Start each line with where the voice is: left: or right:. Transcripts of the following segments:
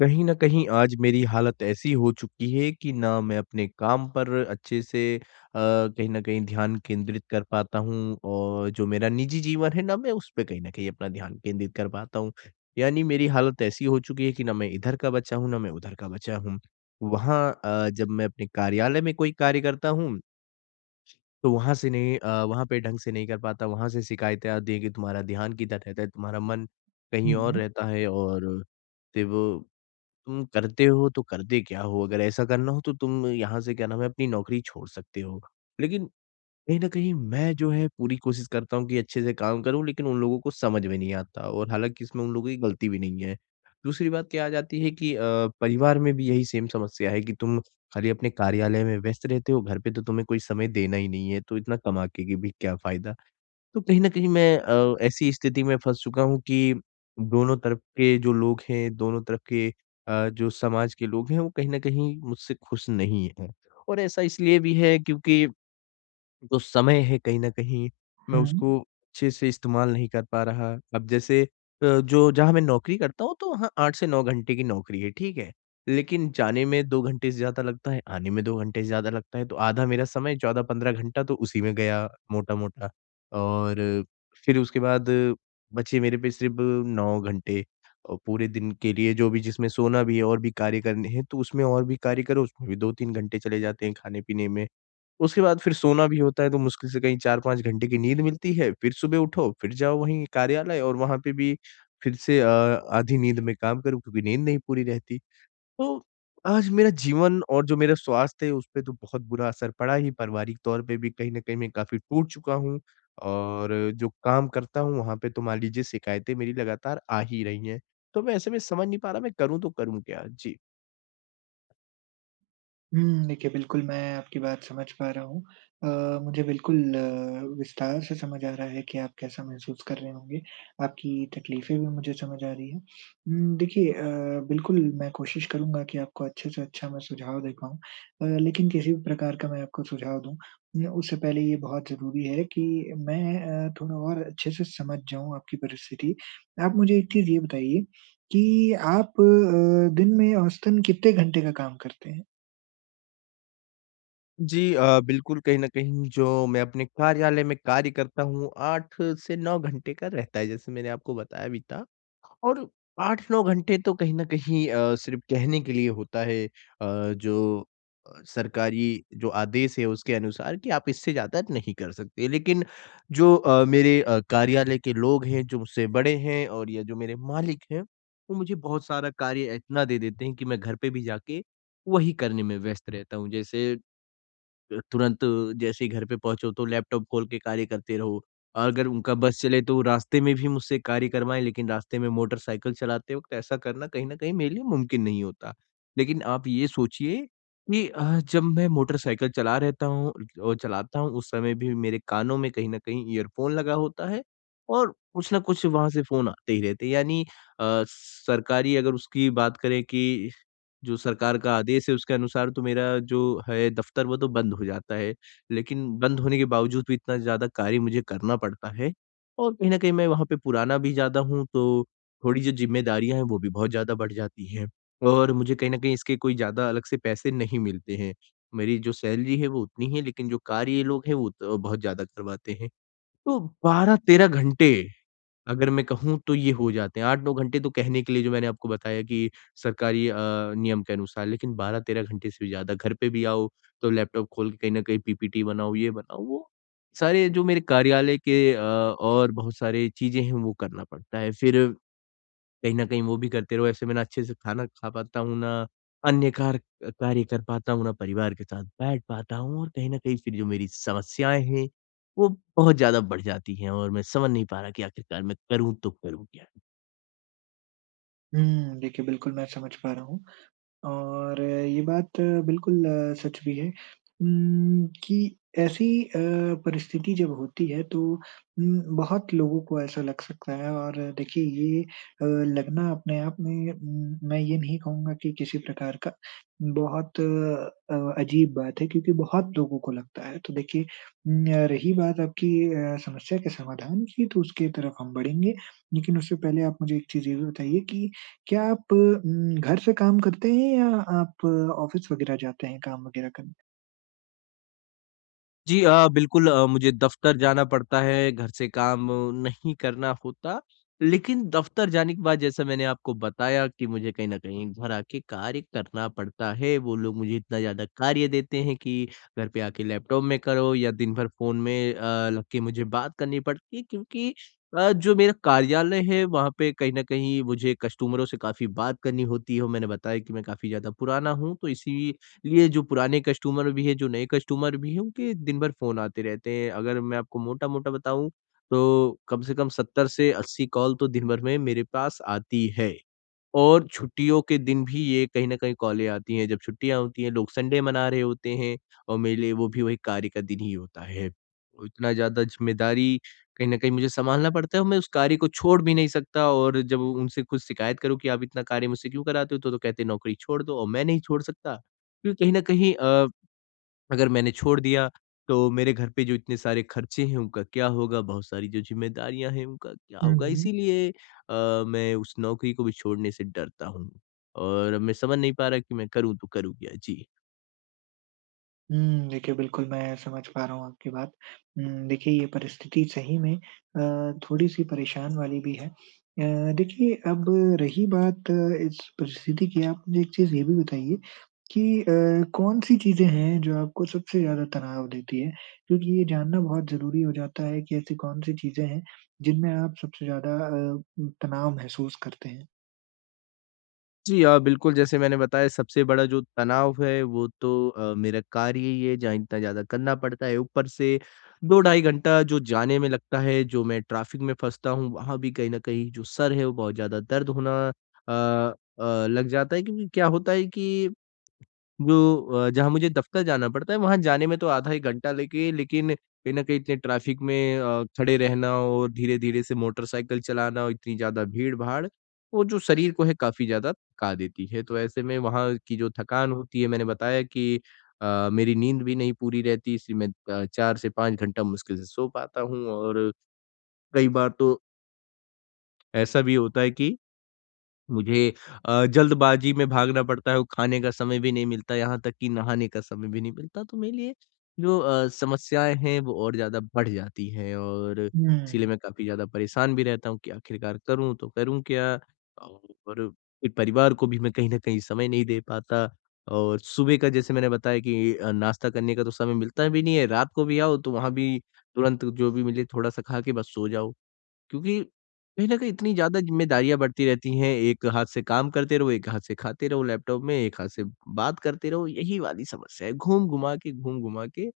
left: कहीं ना कहीं आज मेरी हालत ऐसी हो चुकी है कि ना मैं अपने काम पर अच्छे से अ, कहीं ना कहीं ध्यान केंद्रित कर पाता हूँ और जो मेरा निजी जीवन है, ना मैं उस पे कहीं ना कहीं अपना ध्यान केंद्रित कर पाता हूँ। यानी मेरी हालत ऐसी हो चुकी है कि ना मैं इधर का बचा हूँ, ना मैं उधर का बचा हूँ। वहाँ अ, जब मैं अपने कार्यालय में कोई कार्य करता हूँ तो वहाँ से नहीं अ, वहाँ पे ढंग से नहीं कर पाता। वहाँ से शिकायतें आती है कि, "तुम्हारा ध्यान किधर रहता है? तुम्हारा मन कहीं
right: हुँ,
left: और
right: हुँ।
left: रहता है और फिर वो तुम करते हो तो करते क्या हो? अगर ऐसा करना हो तो तुम यहाँ से, क्या नाम है, अपनी नौकरी छोड़ सकते हो।" लेकिन, कहीं ना कहीं मैं जो है पूरी कोशिश करता हूँ कि अच्छे से काम करूँ लेकिन उन लोगों को समझ में नहीं आता और हालाँकि, इसमें उन लोगों की गलती भी नहीं है। दूसरी बात क्या आ जाती है कि अ, परिवार में भी यही सेम समस्या है कि, "तुम खाली अपने कार्यालय में व्यस्त रहते हो, घर पे तो तुम्हें कोई समय देना ही नहीं है, तो इतना कमा के कि भी क्या फ़ायदा?" तो कहीं ना कहीं मैं अ, ऐसी स्थिति में फँस चुका हूँ कि दोनों तरफ के जो लोग हैं, दोनों तरफ के अ, जो समाज के लोग हैं, वो कहीं ना कहीं मुझसे खुश नहीं हैं। और ऐसा इसलिए भी है क्योंकि जो समय है कहीं ना कहीं, मैं
right: हुँ।
left: उसको अच्छे से इस्तेमाल नहीं कर पा रहा। अब जैसे, अ, जो जहाँ मैं नौकरी करता हूँ, तो वहाँ 8 से 9 घंटे की नौकरी है, ठीक है। लेकिन जाने में 2 घंटे से ज़्यादा लगता है, आने में 2 घंटे से ज़्यादा लगता है। तो आधा मेरा समय 14-15 घंटा तो उसी में गया, मोटा-मोटा, और फिर उसके बाद बचे मेरे पे सिर्फ़ 9 घंटे अ, पूरे दिन के लिए, जो भी जिसमें सोना भी है और भी कार्य करने हैं। तो उसमें और भी कार्य करो, उसमें भी 2-3 घंटे चले जाते हैं खाने पीने में। उसके बाद फिर सोना भी होता है, तो मुश्किल से कहीं 4-5 घंटे की नींद मिलती है, फिर सुबह उठो, फिर जाओ वहीं कार्यालय और वहाँ पे भी फिर से अ, आधी नींद में काम करो क्योंकि नींद नहीं पूरी रहती। तो आज मेरा जीवन और जो मेरा स्वास्थ्य है, उसपे तो बहुत बुरा असर पड़ा ही, पारिवारिक तौर पे भी कहीं ना कहीं मैं काफ़ी टूट चुका हूँ, और जो काम करता हूँ, वहाँ पे तो मान लीजिए शिकायतें मेरी लगातार आ ही रही हैं। तो मैं ऐसे में समझ नहीं पा रहा, मैं करूँ तो करूँ क्या? जी।
right: हुँ, देखिए, बिल्कुल मैं आपकी बात समझ पा रहा हूँ। अ, मुझे बिल्कुल विस्तार से समझ आ रहा है कि आप कैसा महसूस कर रहे होंगे, आपकी तकलीफ़ें भी मुझे समझ आ रही हैं। उम, देखिए अ, बिल्कुल मैं कोशिश करूँगा कि आपको अच्छे से अच्छा मैं सुझाव दे पाऊँ अ, लेकिन किसी भी प्रकार का मैं आपको सुझाव दूँ, मेरा उससे पहले ये बहुत ज़रूरी है कि मैं अ, थोड़ा और अच्छे से समझ जाऊँ आपकी परिस्थिति। आप मुझे एक चीज़ ये बताइए कि आप अ, दिन में औसतन कितने घंटे का काम करते हैं?
left: जी, अ, बिल्कुल कहीं ना कहीं जो मैं अपने कार्यालय में कार्य करता हूँ, 8 से 9 घंटे का रहता है, जैसे मैंने आपको बताया भी था, और 8-9 घंटे तो कहीं ना कहीं अ, सिर्फ़ कहने के लिए होता है, अ, जो अ, सरकारी जो आदेश है उसके अनुसार कि, "आप इससे ज़्यादा नहीं कर सकते।" लेकिन, जो अ, मेरे अ, कार्यालय के लोग हैं, जो मुझसे बड़े हैं और या जो मेरे मालिक हैं, वो मुझे बहुत सारा कार्य इतना दे देते हैं कि मैं घर पे भी जाके वही करने में व्यस्त रहता हूँ, जैसे अ, तुरंत जैसे ही घर पे पहुँचो, तो लैपटॉप खोल के कार्य करते रहो। अगर उनका बस चले तो रास्ते में भी मुझसे कार्य करवाएँ, लेकिन रास्ते में मोटरसाइकिल चलाते वक़्त ऐसा करना कहीं ना कहीं मेरे लिए मुमकिन नहीं होता। लेकिन आप ये सोचिए कि अ, जब मैं मोटरसाइकिल चला रहता हूँ अ, चलाता हूँ, उस समय भी मेरे कानों में कहीं ना कहीं इयरफ़ोन लगा होता है और कुछ न कुछ वहाँ से फ़ोन आते ही रहते हैं। यानी अ, सरकारी अगर उसकी बात करें कि जो सरकार का आदेश है, उसके अनुसार तो मेरा जो है दफ़्तर, वो तो बंद हो जाता है। लेकिन बंद होने के बावजूद भी इतना ज़्यादा कार्य मुझे करना पड़ता है, और कहीं ना कहीं मैं वहाँ पे पुराना भी ज़्यादा हूँ, तो थोड़ी जो ज़िम्मेदारियाँ हैं, वो भी बहुत ज़्यादा बढ़ जाती हैं और मुझे कहीं ना कहीं इसके कोई ज़्यादा अलग से पैसे नहीं मिलते हैं। मेरी जो सैलरी है वो उतनी है, लेकिन जो कार्य ये लोग हैं, वो त बहुत ज़्यादा करवाते हैं। तो 12-13 घंटे, अगर मैं कहूँ तो ये हो जाते हैं, 8-9 घंटे तो कहने के लिए जो मैंने आपको बताया कि सरकारी अ, नियम के अनुसार, लेकिन 12-13 घंटे से भी ज़्यादा। घर पे भी आओ, तो लैपटॉप खोल के कहीं ना कहीं पीपीटी बनाओ, ये बनाओ, वो सारे ये जो मेरे कार्यालय के अ, और बहुत सारे चीज़ें हैं, वो करना पड़ता है। फिर, कहीं ना कहीं वो भी करते रहो, ऐसे मैं ना अच्छे से खाना खा पाता हूँ, ना अन्य कार अ, कार्य कर पाता हूँ, ना परिवार के साथ बैठ पाता हूँ और कहीं ना कहीं फिर जो मेरी समस्याएँ हैं, वो बहुत ज़्यादा बढ़ जाती हैं, और मैं समझ नहीं पा रहा कि आखिरकार मैं करूँ तो करूँ क्या?
right: हुँ, देखिए, बिल्कुल मैं समझ पा रहा हूँ, और ये बात बिल्कुल सच भी है उम्, कि ऐसी अ, परिस्थिति जब होती है तो उम, बहुत लोगों को ऐसा लग सकता है और देखिए ये अ, लगना अपने आप में मैं ये नहीं कहूँगा कि किसी प्रकार का बहुत, अ, अजीब बात है क्योंकि बहुत लोगों को लगता है। तो देखिए उम, य रही बात आपकी अ, समस्या के समाधान की, तो उसके तरफ हम बढ़ेंगे, लेकिन उससे पहले आप मुझे एक चीज़ ये भी बताइए की क्या आप उम, घर से काम करते हैं या आप ऑफ़िस वगैरह जाते हैं काम वगैरह करने?
left: जी अ, बिल्कुल अ, मुझे दफ़्तर जाना पड़ता है, घर से काम नहीं करना होता। लेकिन दफ़्तर जाने के बाद जैसा मैंने आपको बताया कि मुझे कहीं ना कहीं घर आके कार्य करना पड़ता है। वो लोग मुझे इतना ज़्यादा कार्य देते हैं कि घर पे आके लैपटॉप में करो या दिन भर फ़ोन में अ, लग के मुझे बात करनी पड़ती है क्योंकि अ, जो मेरा कार्यालय है, वहाँ पे कहीं न कहीं मुझे कस्टमरों से काफ़ी बात करनी होती है और मैंने बताया कि मैं काफ़ी ज़्यादा पुराना हूँ, तो इसीलिए जो पुराने कस्टमर भी हैं, जो नए कस्टमर भी हैं, उनके दिन भर फ़ोन आते रहते हैं। अगर मैं आपको मोटा-मोटा बताऊँ, तो कम से कम 70 से 80 कॉल तो दिन भर में मेरे पास आती हैं, और छुट्टियों के दिन भी ये कहीं ना कहीं कॉलें आती हैं। जब छुट्टियाँ होती हैं, लोग संडे मना रहे होते हैं और मेरे लिए वो भी वो एक कार्य का दिन ही होता है। इतना ज़्यादा ज़िम्मेदारी कहीं ना कहीं मुझे संभालना पड़ता है और मैं उस कार्य को छोड़ भी नहीं सकता और जब उ उनसे कुछ शिकायत करूँ कि, "आप इतना कार्य मुझसे क्यों कराते हो?" तो तो कहते हैं, "नौकरी छोड़ दो।" और मैं नहीं छोड़ सकता। क्यों कहीं ना कहीं अ, अगर मैंने छोड़ दिया, तो मेरे घर पे जो इतने सारे खर्चे हैं, उनका क्या होगा? बहुत सारी जो ज़िम्मेदारियाँ हैं, उनका क्या
right: हुँ,
left: होगा?
right: हुँ।
left: इसीलिए अ, मैं उस नौकरी को भी छोड़ने से डरता हूँ, और मैं समझ नहीं पा रहा कि मैं करू तो करू क्या? जी।
right: हुँ, देखिए, बिल्कुल मैं समझ पा रहा हूँ आपकी बात। उम, देखिए ये परिस्थिति सही में अ, थोड़ी-सी परेशान वाली भी है। अ, देखिए अब रही बात इस परिस्थिति की, आप मुझे एक चीज़ ये भी बताइए कि अ, कौन-सी चीज़ें हैं, जो आपको सबसे ज़्यादा तनाव देती हैं? क्योंकि ये जानना बहुत ज़रूरी हो जाता है कि ऐसी कौन-सी चीज़ें हैं, जिनमें आप सबसे ज़्यादा अ, तनाव महसूस करते हैं।
left: जी हाँ, बिल्कुल, जैसे मैंने बताया सबसे बड़ा जो तनाव है, वो तो अ, मेरा कार्य ही है जहाँ इतना ज़्यादा करना पड़ता है। ऊपर से 2 ढाई घंटा जो जाने में लगता है, जो मैं ट्रैफिक में फँसता हूँ, वहाँ भी कहीं ना कहीं जो सर है, वो बहुत ज़्यादा दर्द होना अ, अ, लग जाता है क्योंकि क्या होता है कि, जो अ, जहाँ मुझे दफ़्तर जाना पड़ता है, वहाँ जाने में तो आधा एक घंटा लेके लेकिन कहीं ना कहीं इतने ट्रैफिक में अ, खड़े रहना और धीरे-धीरे से मोटरसाइकिल चलाना, इतनी ज़्यादा भीड़-भाड़, वो जो शरीर को है काफ़ी ज़्यादा थका देती है। तो ऐसे में वहाँ की जो थकान होती है, मैंने बताया कि अ, मेरी नींद भी नहीं पूरी रहती इसलिए मैं अ, 4 से 5 घंटा मुश्किल से सो पाता हूँ और, कई बार तो ऐसा भी होता है कि, मुझे अ, जल्दबाज़ी में भागना पड़ता है, वो खाने का समय भी नहीं मिलता, यहाँ तक कि नहाने का समय भी नहीं मिलता। तो मेरे लिए जो अ, समस्याएँ हैं, वो और ज़्यादा बढ़ जाती हैं और, इसीलिए
right: हुँ।
left: मैं काफ़ी ज़्यादा परेशान भी रहता हूँ कि आखिरकार करूँ तो करूँ क्या? और फिर परिवार को भी मैं कहीं न कहीं समय नहीं दे पाता और सुबह का जैसे मैंने बताया कि अ, नाश्ता करने का तो समय मिलता भी नहीं है। रात को भी आओ, तो वहाँ भी तुरंत जो भी मिले थोड़ा-सा खा के बस सो जाओ क्योंकि कहीं ना कहीं इतनी ज़्यादा ज़िम्मेदारियाँ बढ़ती रहती हैं, एक हाथ से काम करते रहो, एक हाथ से खाते रहो लैपटॉप में, एक हाथ से बात करते रहो, यही वाली समस्या है। घूम-घुमा के, घूम-घुमा के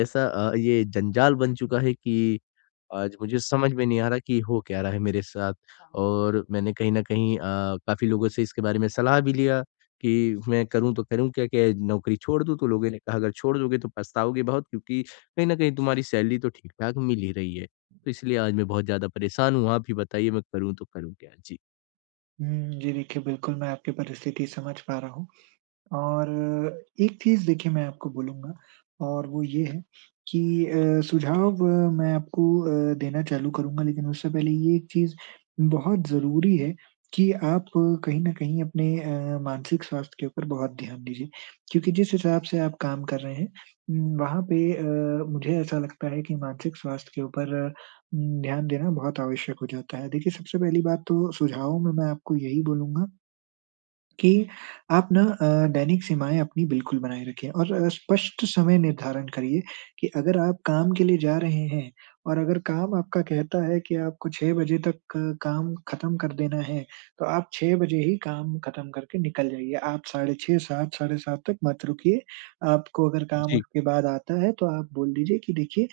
left: ऐसा अ, ये जंजाल बन चुका है कि आज मुझे समझ में नहीं आ रहा कि हो क्या रहा है मेरे साथ? और मैंने कहीं ना कहीं अ, काफ़ी लोगों से इसके बारे में सलाह भी लिया कि, "मैं करूँ तो करूँ क्या? क्या नौकरी छोड़ दूँ?" तो लोगों ने कहा, "अगर छोड़ दोगे, तो पछताओगे बहुत क्योंकि कहीं ना कहीं तुम्हारी सैलरी तो ठीक-ठाक मिल ही रही है।" तो इसलिए आज मैं बहुत ज़्यादा परेशान हूँ। आप ही बताइए, मैं करूँ तो करूँ क्या? जी।
right: हुँ, जी देखिए, बिल्कुल मैं आपकी परिस्थिति समझ पा रहा हूँ, और एक चीज़ देखिए, मैं आपको बोलूँगा और वो ये है कि अ, सुझाव मैं आपको अ, देना चालू करूँगा, लेकिन उससे पहले ये चीज़ बहुत ज़रूरी है कि आप कहीं ना कहीं अपने अ, मानसिक स्वास्थ्य के ऊपर बहुत ध्यान दीजिए। क्योंकि जिस हिसाब से आप काम कर रहे हैं वहाँ पे अ, मुझे ऐसा लगता है कि मानसिक स्वास्थ्य के ऊपर उम, ध्यान देना बहुत आवश्यक हो जाता है। देखिए, सबसे पहली बात तो सुझाव में मैं आपको यही बोलूँगा कि आप ना अ, दैनिक सीमाएँ अपनी बिल्कुल बनाए रखिए और स्पष्ट समय निर्धारण करिए कि अगर आप काम के लिए जा रहे हैं, और अगर काम आपका कहता है कि आपको 6 बजे तक क काम खत्म कर देना है, तो आप 6 बजे ही काम खत्म करके निकल जाइए। आप साढ़े 6, 7, साढ़े 7 तक मत रुकिए, आपको अगर काम
left: जी।
right: उसके बाद आता है तो आप बोल दीजिए कि, "देखिए,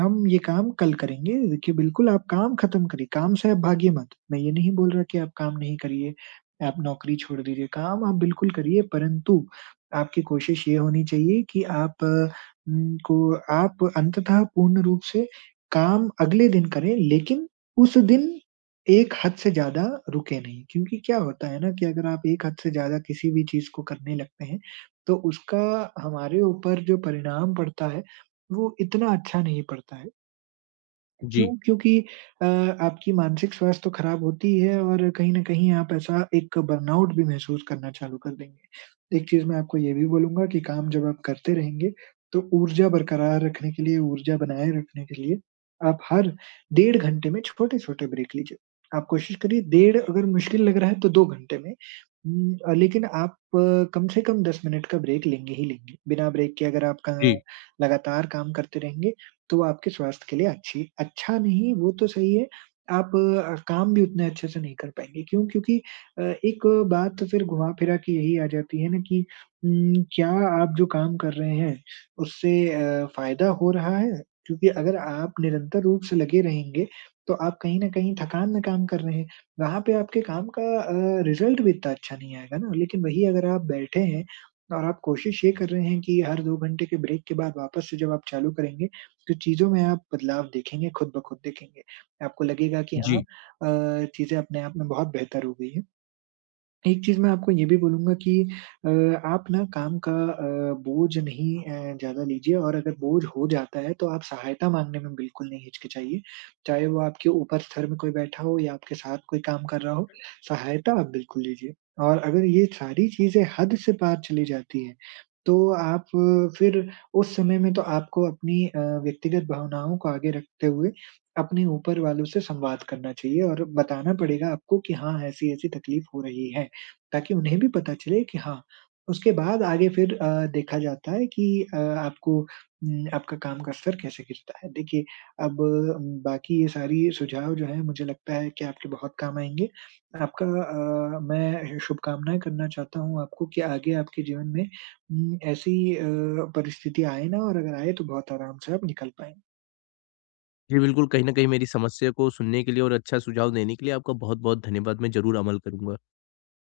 right: हम ये काम कल करेंगे।" देखिए, बिल्कुल आप काम खत्म करिए, काम से आप भागिये मत। मैं ये नहीं बोल रहा कि आप काम नहीं करिए, आप नौकरी छोड़ दीजिए। काम आप बिल्कुल करिए, परंतु आपकी कोशिश ये होनी चाहिए कि आप उम, को आप अंततः पूर्ण रूप से काम अगले दिन करें, लेकिन उस दिन एक हद से ज़्यादा रुके नहीं। क्योंकि क्या होता है ना कि अगर आप एक हद से ज़्यादा किसी भी चीज़ को करने लगते हैं, तो उसका हमारे ऊपर जो परिणाम पड़ता है, वो इतना अच्छा नहीं पड़ता है।
left: जी।
right: क्यों? क्योंकि अ, आपकी मानसिक स्वास्थ्य तो खराब होती ही है और कहीं ना कहीं आप ऐसा एक बर्नआउट भी महसूस करना चालू कर देंगे। एक चीज़ मैं आपको ये भी बोलूँगा कि काम जब आप करते रहेंगे, तो ऊर्जा बरकरार रखने के लिए, ऊर्जा बनाए रखने के लिए आप हर डेढ़ घंटे में छोटे-छोटे ब्रेक लीजिए। आप कोशिश करिए डेढ़ अगर मुश्किल लग रहा है, तो 2 घंटे में, उम, अ, लेकिन आप कम से कम 10 मिनट का ब्रेक लेंगे ही लेंगे। बिना ब्रेक के अगर आप कँ
left: जी।
right: लगातार काम करते रहेंगे, तो आपके स्वास्थ्य के लिए अच्छी अच्छा नहीं, वो तो सही है, आप अ, काम भी उतने अच्छे से नहीं कर पाएँगे। क्यों? क्योंकि अ, एक बात फिर घुमा-फिरा के यही आ जाती है ना कि उम, क्या आप जो काम कर रहे हैं, उससे अ, फ़ायदा हो रहा है? क्योंकि अगर आप निरंतर रूप से लगे रहेंगे, तो आप कहीं ना कहीं थकान में काम कर रहे हैं। वहाँ पे आपके काम का अ, रिज़ल्ट भी इतना अच्छा नहीं आएगा ना, लेकिन वही अगर आप बैठे हैं और आप कोशिश ये कर रहे हैं कि हर 2 घंटे के ब्रेक के बाद वापस से जब आप चालू करेंगे, तो चीज़ों में आप बदलाव देखेंगे, खुद-ब-खुद देखेंगे। आपको लगेगा कि हाँ,
left: जी।
right: अ, चीज़ें अपने आप में बहुत बेहतर हो गयी हैं। एक चीज़ मैं आपको ये भी बोलूँगा कि अ, आप ना काम का अ, बोझ नहीं अ, ज़्यादा लीजिए और अगर बोझ हो जाता है, तो आप सहायता मांगने में बिल्कुल नहीं हिचकिचाइए, चाहे वो आपके ऊपर स्तर में कोई बैठा हो या आपके साथ कोई काम कर रहा हो, सहायता आप बिल्कुल लीजिए। और अगर ये सारी चीज़ें हद से पार चली जाती हैं, तो आप फिर उस समय में तो आपको अपनी अ, व्यक्तिगत भावनाओं को आगे रखते हुए अपने ऊपर वालों से संवाद करना चाहिए और बताना पड़ेगा आपको कि," हाँ, ऐसी-ऐसी तकलीफ़ हो रही है।" ताकि उन्हें भी पता चले कि हाँ उसके बाद आगे फिर अ, देखा जाता है कि अ, आपको उम, आपका काम का स्तर कैसे गिरता है। देखिए, अब बाकी ये सारी सुझाव जो हैं, मुझे लगता है कि आपके बहुत काम आएँगे। आपका अ, मैं ऐसे शुभकामनाएँ करना चाहता हूँ आपको कि आगे आपके जीवन में उम, ऐसी अ, परिस्थिति आए ना और अगर आए, तो बहुत आराम से आप निकल पाएँ।
left: जी बिल्कुल, कहीं ना कहीं मेरी समस्या को सुनने के लिए और अच्छा सुझाव देने के लिए आपका बहुत-बहुत धन्यवाद, मैं ज़रूर अमल करूँगा।